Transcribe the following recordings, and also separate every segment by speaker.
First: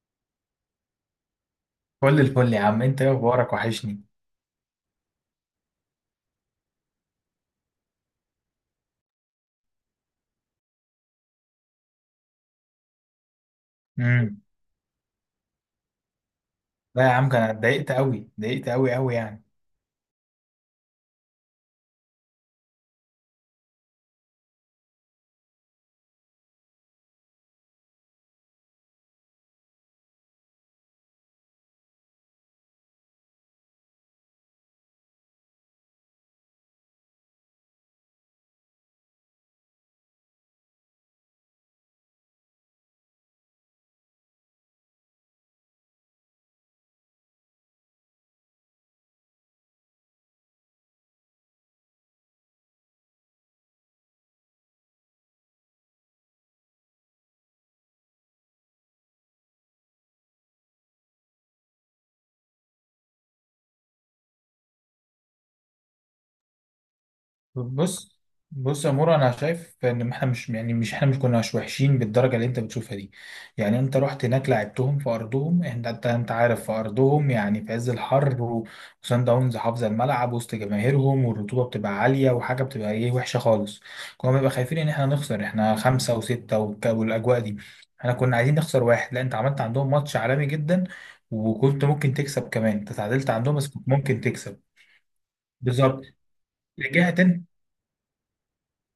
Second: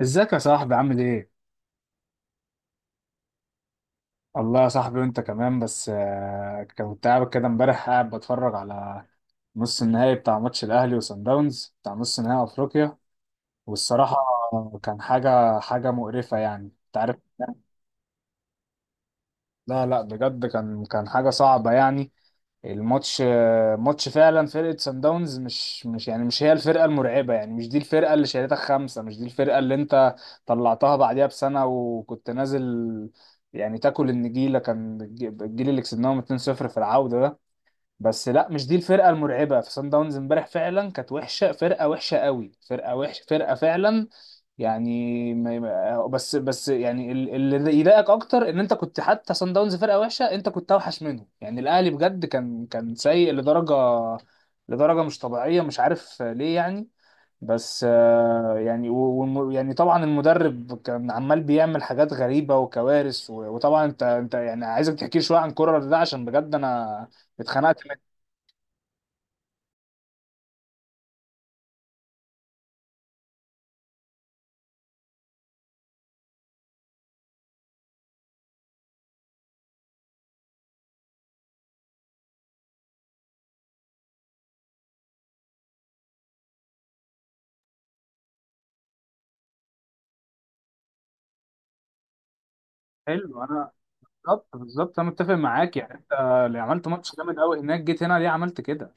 Speaker 1: ازيك يا صاحبي، عامل ايه؟
Speaker 2: كل الفل يا عم، انت ايه اخبارك؟ وحشني.
Speaker 1: والله يا صاحبي وانت كمان. بس كنت قاعد كده امبارح قاعد بتفرج على نص النهائي بتاع ماتش الاهلي وصن داونز، بتاع نص نهائي افريقيا. والصراحة
Speaker 2: امم.
Speaker 1: كان حاجة مقرفة، يعني انت
Speaker 2: لا يا
Speaker 1: عارف.
Speaker 2: عم، كان أنا اتضايقت قوي، اتضايقت قوي قوي يعني.
Speaker 1: لا لا، بجد كان حاجة صعبة يعني. الماتش ماتش فعلا، فرقة سان داونز مش هي الفرقة المرعبة، يعني مش دي الفرقة اللي شالتك خمسة، مش دي الفرقة اللي انت طلعتها بعديها بسنة وكنت نازل يعني تاكل النجيلة. كان الجيل اللي كسبناهم 2-0 في العودة ده. بس لا، مش دي الفرقة المرعبة. في سان داونز امبارح فعلا كانت وحشة، فرقة وحشة قوي، فرقة وحشة، فرقة فعلا. يعني بس يعني اللي يضايقك اكتر ان انت كنت، حتى صن داونز فرقه وحشه انت كنت اوحش منهم. يعني الاهلي بجد كان سيء لدرجه مش طبيعيه، مش عارف ليه يعني. بس يعني يعني طبعا المدرب كان عمال بيعمل حاجات غريبه وكوارث، وطبعا انت يعني، عايزك تحكي لي شويه عن كولر ده، عشان بجد انا اتخنقت منه.
Speaker 2: بص بص يا مورا، انا شايف ان احنا مش يعني مش احنا مش كناش وحشين بالدرجه اللي انت بتشوفها دي. يعني انت رحت هناك، لعبتهم في ارضهم، انت عارف، في ارضهم يعني، في عز الحر وصن داونز حافظه الملعب، وسط جماهيرهم والرطوبه بتبقى عاليه، وحاجه بتبقى ايه وحشه خالص. كنا بنبقى خايفين ان احنا نخسر، احنا خمسه وسته والاجواء دي، احنا كنا عايزين نخسر واحد. لا انت عملت عندهم ماتش عالمي جدا، وكنت ممكن تكسب كمان، انت تعادلت
Speaker 1: حلو.
Speaker 2: عندهم بس
Speaker 1: انا
Speaker 2: كنت ممكن
Speaker 1: بالظبط،
Speaker 2: تكسب.
Speaker 1: بالظبط انا متفق معاك يعني.
Speaker 2: بالظبط.
Speaker 1: انت اللي عملت ماتش
Speaker 2: رجعت.
Speaker 1: جامد قوي هناك، جيت هنا ليه عملت كده؟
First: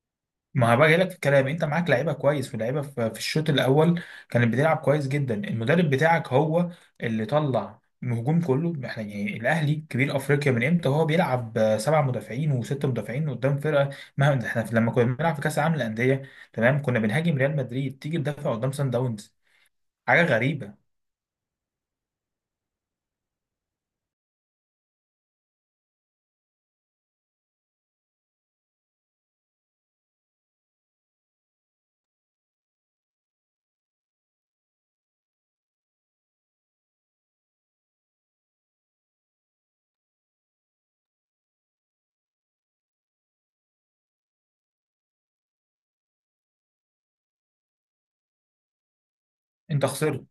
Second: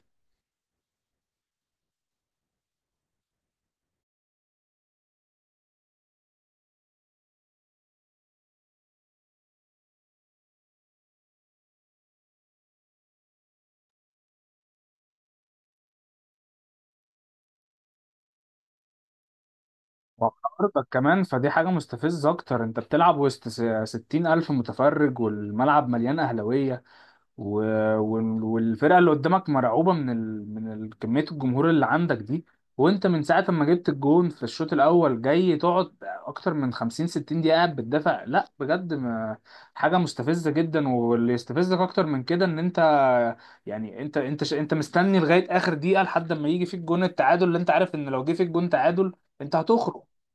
Speaker 2: ما هبقى جاي لك في الكلام، انت معاك لعيبه كويس ولاعيبه في الشوط الاول كانت بتلعب كويس جدا. المدرب بتاعك هو اللي طلع الهجوم كله. احنا يعني الاهلي كبير افريقيا، من امتى هو بيلعب سبع مدافعين وست مدافعين قدام فرقه؟ مهما احنا لما كنا بنلعب في كاس العالم للانديه تمام، كنا بنهاجم ريال مدريد. تيجي تدافع قدام سان داونز؟ حاجه غريبه.
Speaker 1: وارضك كمان، فدي حاجة مستفزة أكتر. أنت بتلعب وسط 60,000 متفرج، والملعب مليان أهلاوية، و... والفرقة اللي قدامك مرعوبة من كمية الجمهور اللي عندك دي. وأنت من ساعة ما جبت الجون في الشوط الأول جاي تقعد أكتر من 50 60 دقيقة قاعد بتدافع. لا بجد، ما... حاجة مستفزة جدا. واللي يستفزك أكتر من كده إن أنت يعني، أنت مستني لغاية آخر دقيقة، لحد ما يجي فيك جون التعادل، اللي أنت عارف إن لو جه فيك جون تعادل أنت
Speaker 2: انت
Speaker 1: هتخرج.
Speaker 2: خسرت.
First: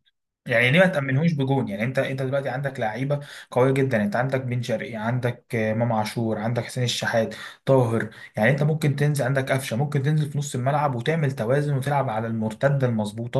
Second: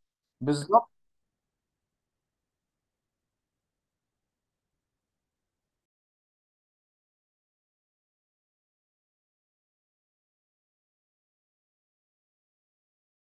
Speaker 2: يعني ليه ما
Speaker 1: بالظبط.
Speaker 2: تأمنهوش بجون؟ يعني انت دلوقتي عندك لعيبه قويه جدا، انت عندك بن شرقي، عندك امام عاشور، عندك حسين الشحات، طاهر. يعني انت ممكن تنزل عندك قفشه، ممكن تنزل في نص الملعب وتعمل توازن وتلعب على المرتده المظبوطه،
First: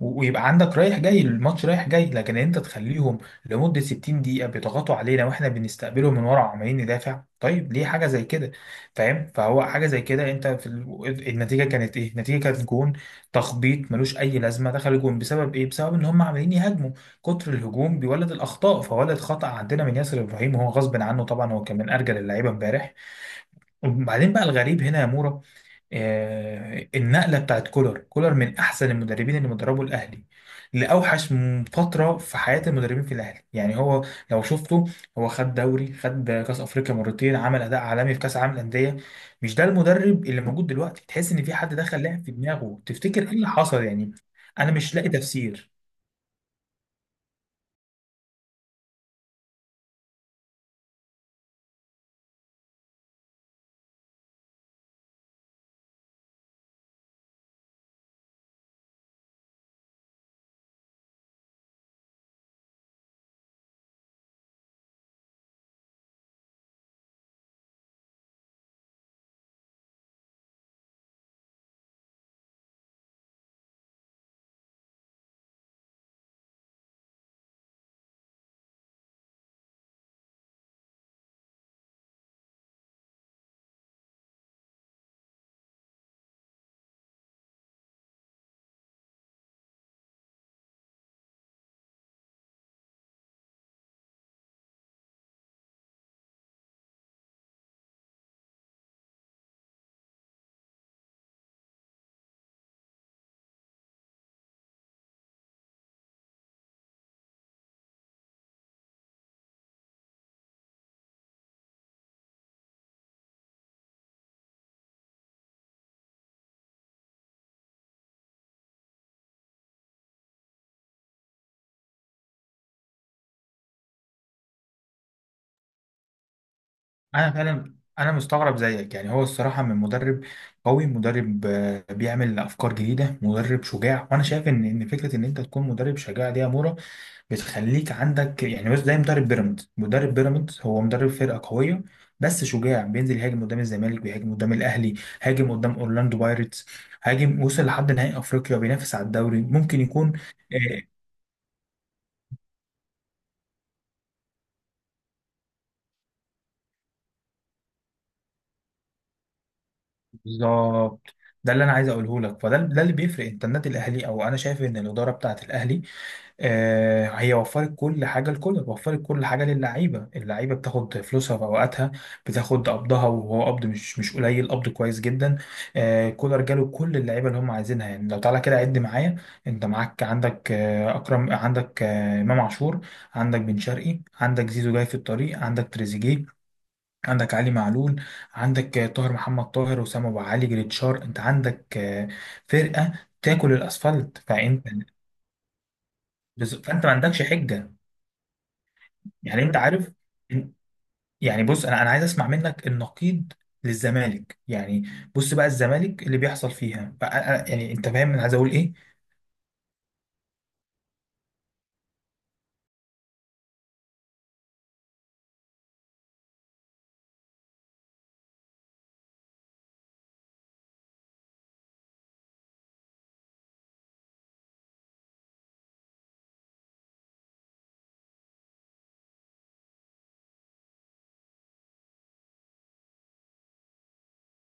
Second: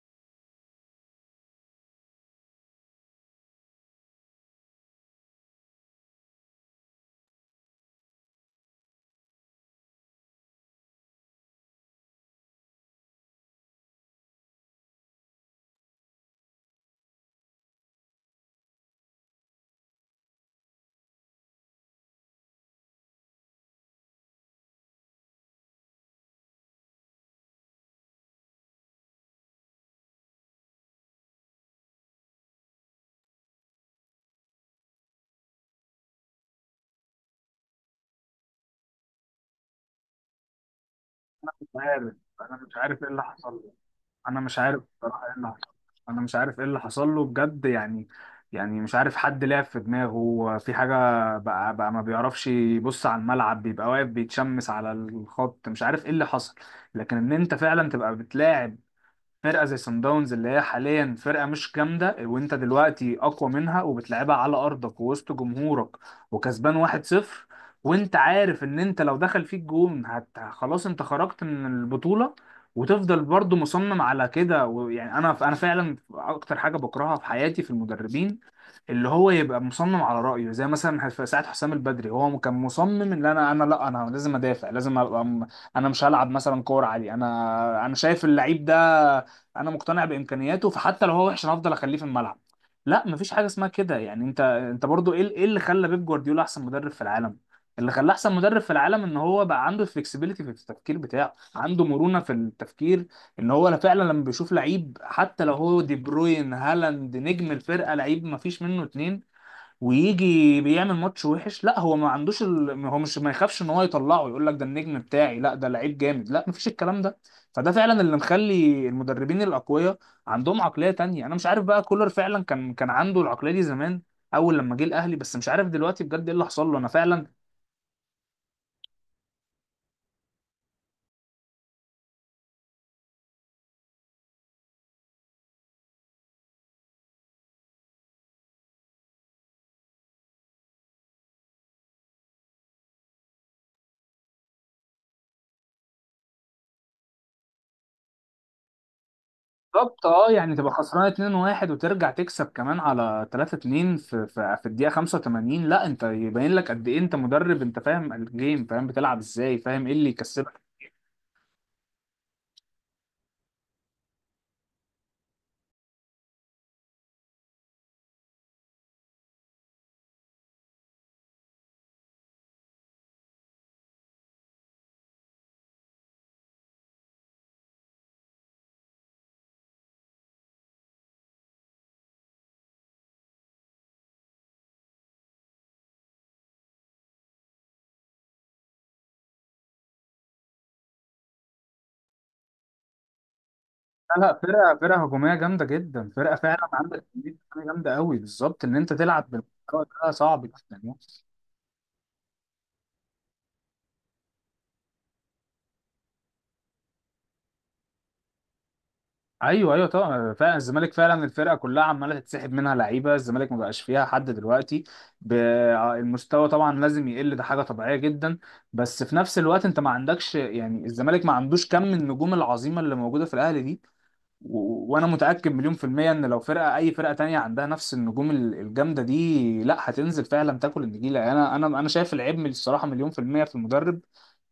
Speaker 2: ويبقى عندك رايح جاي، الماتش رايح جاي. لكن انت تخليهم لمده 60 دقيقه بيضغطوا علينا واحنا بنستقبلهم من ورا عمالين ندافع؟ طيب ليه حاجه زي كده؟ فاهم؟ فهو حاجه زي كده. النتيجه كانت ايه؟ النتيجه كانت جون تخبيط ملوش اي لازمه. دخل الجون بسبب ايه؟ بسبب ان هم عمالين يهاجموا، كتر الهجوم بيولد الاخطاء، فولد خطأ عندنا من ياسر ابراهيم، وهو غصب عنه طبعا، هو كان من ارجل اللعيبه امبارح. وبعدين بقى الغريب هنا يا مورا، النقله بتاعت كولر. كولر من احسن المدربين اللي مدربوا الاهلي، لاوحش فتره في حياه المدربين في الاهلي يعني. هو لو شفته، هو خد دوري، خد كاس افريقيا مرتين، عمل اداء عالمي في كاس العالم للانديه. مش ده المدرب اللي موجود دلوقتي، تحس ان في
Speaker 1: مش
Speaker 2: حد دخل
Speaker 1: عارف،
Speaker 2: لعب في
Speaker 1: انا مش
Speaker 2: دماغه.
Speaker 1: عارف ايه اللي
Speaker 2: تفتكر ايه اللي
Speaker 1: حصل له،
Speaker 2: حصل يعني؟
Speaker 1: انا مش
Speaker 2: انا
Speaker 1: عارف
Speaker 2: مش لاقي
Speaker 1: بصراحه ايه اللي حصل
Speaker 2: تفسير.
Speaker 1: له، انا مش عارف ايه اللي حصل له بجد يعني. يعني مش عارف، حد لعب في دماغه في حاجه؟ بقى ما بيعرفش يبص على الملعب، بيبقى واقف بيتشمس على الخط، مش عارف ايه اللي حصل. لكن ان انت فعلا تبقى بتلاعب فرقه زي سان داونز، اللي هي حاليا فرقه مش جامده، وانت دلوقتي اقوى منها وبتلعبها على ارضك ووسط جمهورك، وكسبان 1-0، وانت عارف ان انت لو دخل فيك جون خلاص انت خرجت من البطوله، وتفضل برضو مصمم على كده. ويعني انا فعلا اكتر حاجه بكرهها في حياتي في المدربين، اللي هو يبقى مصمم على رأيه. زي مثلا في ساعة حسام البدري، هو كان مصمم ان انا انا لا انا لازم ادافع، لازم ابقى انا مش هلعب مثلا كورة عالية. انا شايف اللعيب ده، انا مقتنع بامكانياته، فحتى لو هو وحش انا هفضل اخليه في الملعب. لا، مفيش حاجه اسمها كده يعني. انت برضو، ايه اللي خلى بيب جوارديولا احسن مدرب في العالم؟ اللي خلاه احسن مدرب في العالم ان هو بقى عنده فلكسبيليتي في التفكير بتاعه، عنده مرونه في التفكير. ان هو فعلا لما بيشوف لعيب، حتى لو هو دي بروين، هالاند، نجم الفرقه، لعيب مفيش منه اتنين، ويجي بيعمل ماتش وحش، لا هو ما عندوش هو مش، ما يخافش ان هو يطلعه، يقول لك ده النجم بتاعي، لا ده لعيب جامد، لا مفيش الكلام ده. فده فعلا اللي مخلي المدربين الاقوياء عندهم عقلية تانية. انا مش عارف بقى، كولر فعلا كان عنده العقلية دي زمان، اول لما جه الاهلي، بس مش عارف دلوقتي بجد ايه اللي حصل له، انا فعلا.
Speaker 2: انا فعلا انا مستغرب زيك، يعني هو الصراحه من مدرب قوي، مدرب بيعمل افكار جديده، مدرب شجاع. وانا شايف ان فكره ان انت تكون مدرب شجاع دي يا مورا بتخليك عندك يعني، بس زي مدرب بيراميدز. مدرب بيراميدز هو مدرب فرقه قويه، بس شجاع، بينزل يهاجم قدام الزمالك، بيهاجم قدام الاهلي، هاجم قدام اورلاندو بايرتس، هاجم، وصل لحد نهائي افريقيا، بينافس على الدوري ممكن
Speaker 1: بالظبط.
Speaker 2: يكون.
Speaker 1: اه يعني، تبقى
Speaker 2: آه،
Speaker 1: خسران 2-1 وترجع تكسب كمان على 3-2 في الدقيقة 85، لا انت يبين لك قد ايه انت مدرب، انت فاهم الجيم، فاهم بتلعب ازاي، فاهم ايه اللي يكسبك.
Speaker 2: بالظبط. ده اللي انا عايز اقوله لك. فده اللي بيفرق. انت النادي الاهلي، او انا شايف ان الاداره بتاعه الاهلي، هي وفرت كل حاجة لكولر، وفرت كل حاجة للعيبة. اللعيبة بتاخد فلوسها في أوقاتها، بتاخد قبضها، وهو قبض مش قليل، قبض كويس جدا. كولر جاله كل اللعيبة اللي هم عايزينها. يعني لو تعالى كده عد معايا، أنت معاك عندك أكرم، عندك إمام عاشور، عندك بن شرقي، عندك زيزو جاي في الطريق، عندك تريزيجيه، عندك علي معلول، عندك طاهر محمد طاهر، وسام أبو علي، جريتشار. أنت عندك فرقة تاكل الأسفلت.
Speaker 1: لا لا،
Speaker 2: فأنت
Speaker 1: فرقة هجومية جامدة جدا، فرقة فعلا،
Speaker 2: فأنت ما
Speaker 1: عندك
Speaker 2: عندكش
Speaker 1: كمية لعيبة
Speaker 2: حجة.
Speaker 1: جامدة قوي. بالظبط، ان انت تلعب
Speaker 2: يعني انت
Speaker 1: بالمستوى
Speaker 2: عارف.
Speaker 1: ده صعب جدا يعني.
Speaker 2: يعني بص، انا عايز اسمع منك النقيض للزمالك يعني. بص بقى، الزمالك اللي بيحصل فيها بقى، يعني انت فاهم انا عايز اقول ايه؟
Speaker 1: ايوه ايوه طبعا، فعلا الزمالك فعلا الفرقة كلها عمالة تتسحب منها لعيبة. الزمالك ما بقاش فيها حد دلوقتي، ب- المستوى طبعا لازم يقل، ده حاجة طبيعية جدا. بس في نفس الوقت انت ما عندكش، يعني الزمالك ما عندوش كم النجوم العظيمة اللي موجودة في الاهلي دي، وانا متاكد مليون في الميه ان لو فرقه، اي فرقه تانية عندها نفس النجوم الجامده دي، لا هتنزل فعلا تاكل النجيله. يعني انا شايف العيب من الصراحه مليون في الميه في المدرب،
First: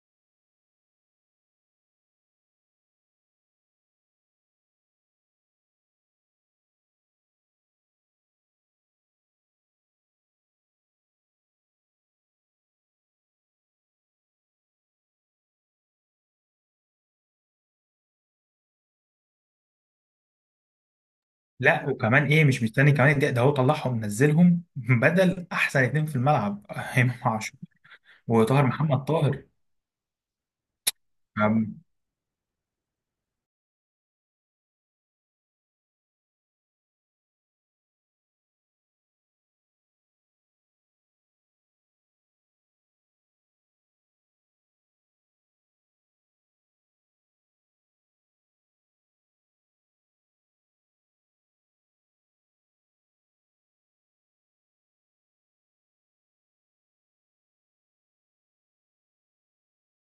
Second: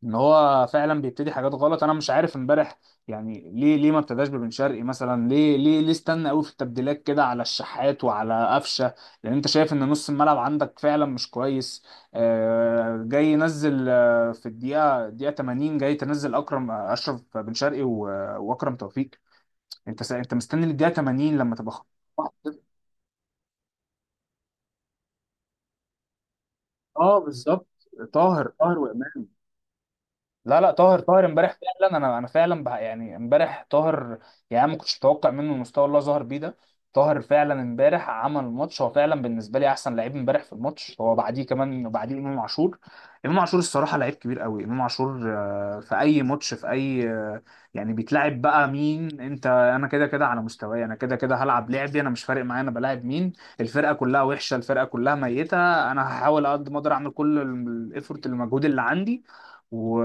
Speaker 1: ان هو فعلا بيبتدي حاجات غلط. انا مش عارف امبارح يعني، ليه ما ابتداش ببن شرقي مثلا؟ ليه استنى قوي في التبديلات كده على الشحات وعلى قفشه؟ لان انت شايف ان نص الملعب عندك فعلا مش كويس. جاي ينزل في الدقيقه 80 جاي تنزل اكرم اشرف، بن شرقي واكرم توفيق. انت انت مستني للدقيقه 80 لما تبقى
Speaker 2: لا وكمان
Speaker 1: خلاص.
Speaker 2: ايه، مش مستني كمان الدقيقه، ده هو طلعهم، نزلهم بدل احسن اتنين في الملعب
Speaker 1: اه،
Speaker 2: امام عاشور
Speaker 1: بالظبط. طاهر
Speaker 2: وطاهر
Speaker 1: طاهر
Speaker 2: محمد
Speaker 1: وامام.
Speaker 2: طاهر.
Speaker 1: لا لا، طاهر طاهر امبارح فعلا، انا فعلا بح يعني، امبارح طاهر. يعني أنا ما كنتش متوقع منه المستوى اللي هو ظهر بيه ده. طاهر فعلا امبارح عمل ماتش، هو فعلا بالنسبه لي احسن لعيب امبارح في الماتش، هو بعديه كمان بعديه امام عاشور. امام عاشور الصراحه لعيب كبير قوي، امام عاشور في اي ماتش، في اي يعني بيتلعب بقى مين. انت انا كده كده على مستواي، انا كده كده هلعب لعبي، انا مش فارق معايا انا بلاعب مين، الفرقه كلها وحشه، الفرقه كلها ميته. انا هحاول على قد ما اقدر اعمل كل الايفورت، المجهود اللي عندي و...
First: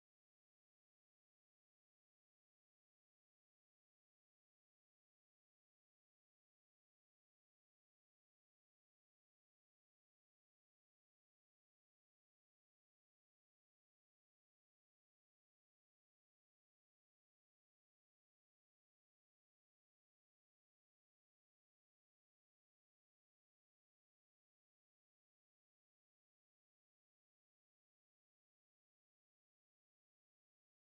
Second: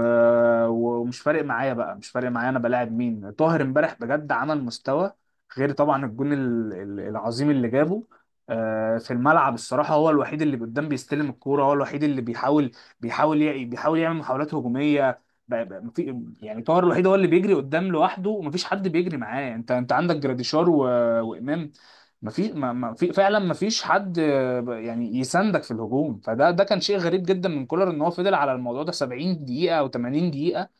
Speaker 1: ومش فارق معايا بقى، مش فارق معايا انا بلاعب مين. طاهر امبارح بجد عمل مستوى، غير طبعا الجون العظيم اللي جابه في الملعب. الصراحة هو الوحيد اللي قدام بيستلم الكورة، هو الوحيد اللي بيحاول، بيحاول بيحاول يعمل محاولات هجومية. يعني طاهر الوحيد هو اللي بيجري قدام لوحده، ومفيش حد بيجري معاه. انت عندك جراديشار وامام، مفيش، ما في فعلا مفيش حد يعني يساندك في الهجوم. فده كان شيء غريب جدا من كولر، ان هو فضل على الموضوع ده 70 دقيقة او 80 دقيقة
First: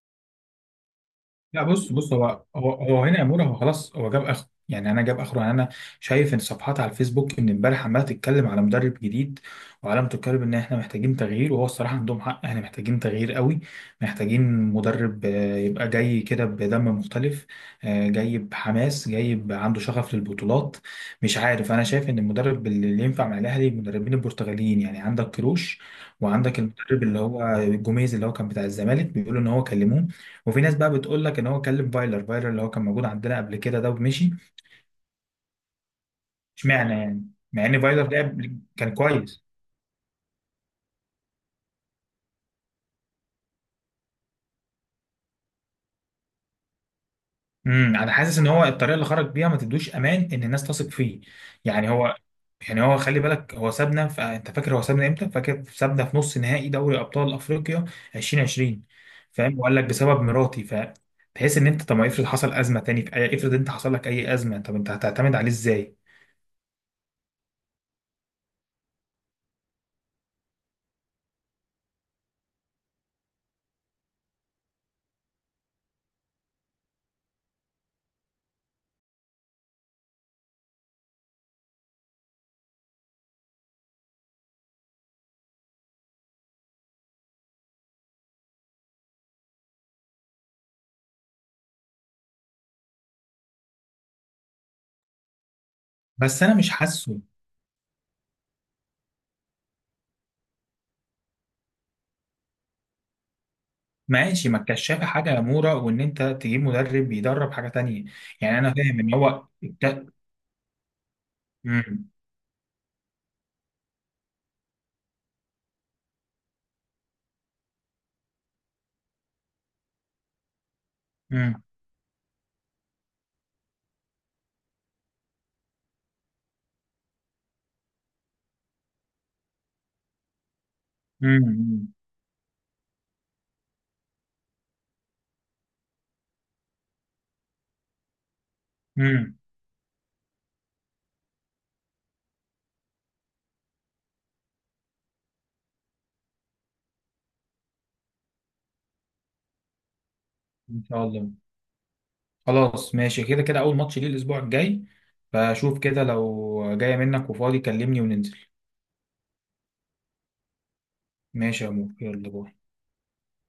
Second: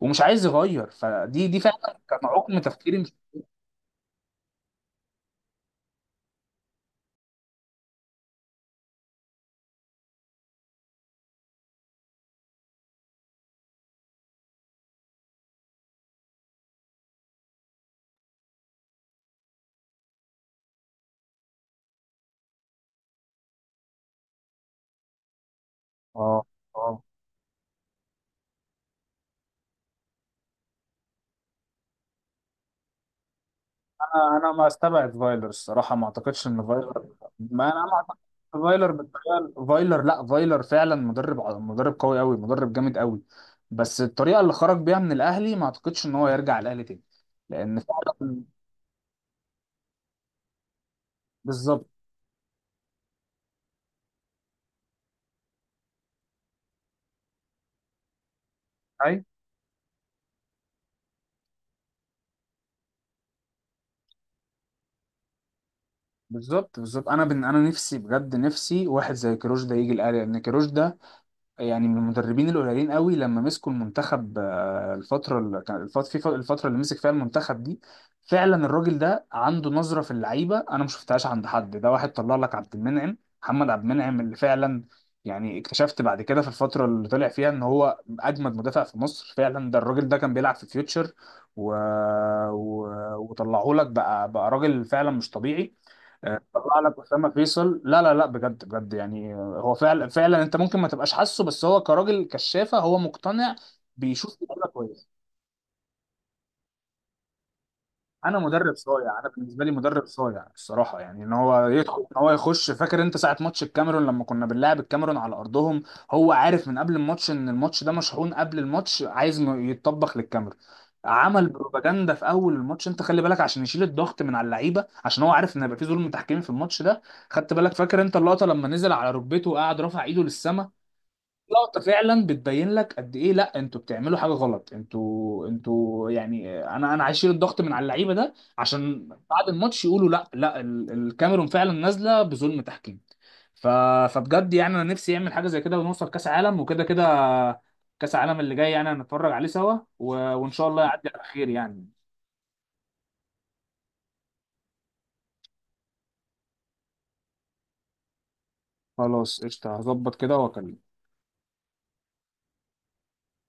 Speaker 1: ومش عايز يغير. فدي
Speaker 2: لا بص
Speaker 1: فعلا
Speaker 2: بص،
Speaker 1: كان
Speaker 2: هو
Speaker 1: عقم
Speaker 2: هو
Speaker 1: تفكيري،
Speaker 2: هو
Speaker 1: مش.
Speaker 2: هنا يا مورا، هو خلاص، هو جاب اخره يعني، انا جاب اخره يعني، انا شايف ان صفحات على الفيسبوك من امبارح عماله تتكلم على مدرب جديد، وعلامة تتكلم ان احنا محتاجين تغيير، وهو الصراحه عندهم حق، احنا محتاجين تغيير قوي. محتاجين مدرب يبقى جاي كده بدم مختلف، جاي بحماس، جاي عنده شغف للبطولات. مش عارف، انا شايف ان المدرب اللي ينفع مع الاهلي المدربين البرتغاليين. يعني عندك كروش،
Speaker 1: اه،
Speaker 2: وعندك
Speaker 1: اه،
Speaker 2: المدرب اللي هو جوميز اللي هو كان بتاع الزمالك، بيقولوا ان هو كلموه. وفي ناس بقى بتقول لك ان هو كلم فايلر. فايلر اللي هو كان موجود عندنا قبل كده ده ومشي.
Speaker 1: انا ما استبعد فايلر الصراحة، ما اعتقدش ان
Speaker 2: اشمعنى
Speaker 1: فايلر.
Speaker 2: يعني، مع
Speaker 1: ما
Speaker 2: ان
Speaker 1: انا ما
Speaker 2: فايلر ده
Speaker 1: اعتقدش إن فايلر
Speaker 2: كان كويس.
Speaker 1: بالطريقة، فايلر لا، فايلر فعلا مدرب مدرب قوي قوي، مدرب جامد قوي. بس الطريقة اللي خرج بيها من الاهلي ما اعتقدش ان هو يرجع الاهلي تاني، لان
Speaker 2: انا حاسس
Speaker 1: فعلا
Speaker 2: ان هو الطريقه اللي خرج بيها ما تدوش امان ان الناس تثق فيه.
Speaker 1: بالظبط،
Speaker 2: يعني هو، خلي بالك، هو سابنا انت فاكر هو سابنا امتى؟ فاكر سابنا في نص نهائي دوري ابطال افريقيا 2020. فاهم؟ وقال لك بسبب مراتي. تحس ان انت، طب ما افرض حصل ازمه تاني في اي، افرض انت حصل لك اي ازمه، طب انت هتعتمد عليه ازاي؟
Speaker 1: بالظبط، بالظبط. انا نفسي بجد، نفسي واحد زي كيروش ده يجي الاهلي، لان كيروش ده يعني من المدربين القليلين قوي. لما مسكوا المنتخب الفتره اللي كان الفت... في ف- الفتره اللي مسك فيها المنتخب دي، فعلا الراجل ده عنده نظره في اللعيبه انا ما شفتهاش عند حد. ده واحد طلع لك عبد المنعم، محمد عبد المنعم، اللي فعلا يعني اكتشفت بعد كده في الفتره اللي طلع فيها ان هو اجمد مدافع في مصر فعلا، ده الراجل ده كان بيلعب في فيوتشر و... و... وطلعه لك بقى راجل فعلا مش طبيعي.
Speaker 2: بس انا مش
Speaker 1: طلع لك
Speaker 2: حاسه.
Speaker 1: اسامه فيصل. لا لا لا، بجد بجد يعني، هو فعلا فعلا انت ممكن ما تبقاش حاسه، بس هو كراجل كشافه هو مقتنع، بيشوف
Speaker 2: ماشي، ما
Speaker 1: اللعيبه
Speaker 2: الكشافة
Speaker 1: كويس.
Speaker 2: حاجة يا مورا، وإن أنت تجيب مدرب بيدرب حاجة تانية.
Speaker 1: انا
Speaker 2: يعني
Speaker 1: مدرب
Speaker 2: أنا فاهم إن
Speaker 1: صايع، انا
Speaker 2: هو
Speaker 1: بالنسبه لي مدرب صايع الصراحه يعني، ان هو يدخل،
Speaker 2: مم.
Speaker 1: ان هو يخش. فاكر انت ساعه ماتش الكاميرون لما كنا بنلعب الكاميرون على ارضهم؟ هو عارف من قبل الماتش ان الماتش ده مشحون، قبل الماتش عايز انه يتطبخ للكاميرون. عمل
Speaker 2: مم.
Speaker 1: بروباجندا في اول الماتش، انت خلي بالك، عشان يشيل الضغط من على اللعيبه، عشان هو عارف ان هيبقى في ظلم تحكيمي في الماتش ده. خدت بالك؟ فاكر انت اللقطه لما نزل على ركبته وقعد رافع ايده للسما؟ لقطة
Speaker 2: مم.
Speaker 1: فعلا بتبين لك قد ايه، لا انتوا بتعملوا حاجة غلط، انتوا يعني، انا هشيل الضغط من على اللعيبة، ده عشان
Speaker 2: مم.
Speaker 1: بعد الماتش يقولوا لا لا الكاميرون فعلا نازلة بظلم تحكيم. ف... فبجد يعني انا نفسي يعمل حاجة زي كده، ونوصل كأس عالم وكده كده. كأس عالم اللي جاي يعني هنتفرج عليه سوا وان شاء الله
Speaker 2: إن شاء
Speaker 1: يعدي على
Speaker 2: الله.
Speaker 1: خير يعني.
Speaker 2: خلاص ماشي، كده كده أول ماتش ليه الأسبوع الجاي. فشوف كده، لو جاية منك وفاضي كلمني وننزل.
Speaker 1: خلاص قشطة، هظبط كده واكلمك.
Speaker 2: ماشي يا مورا، يلا باي.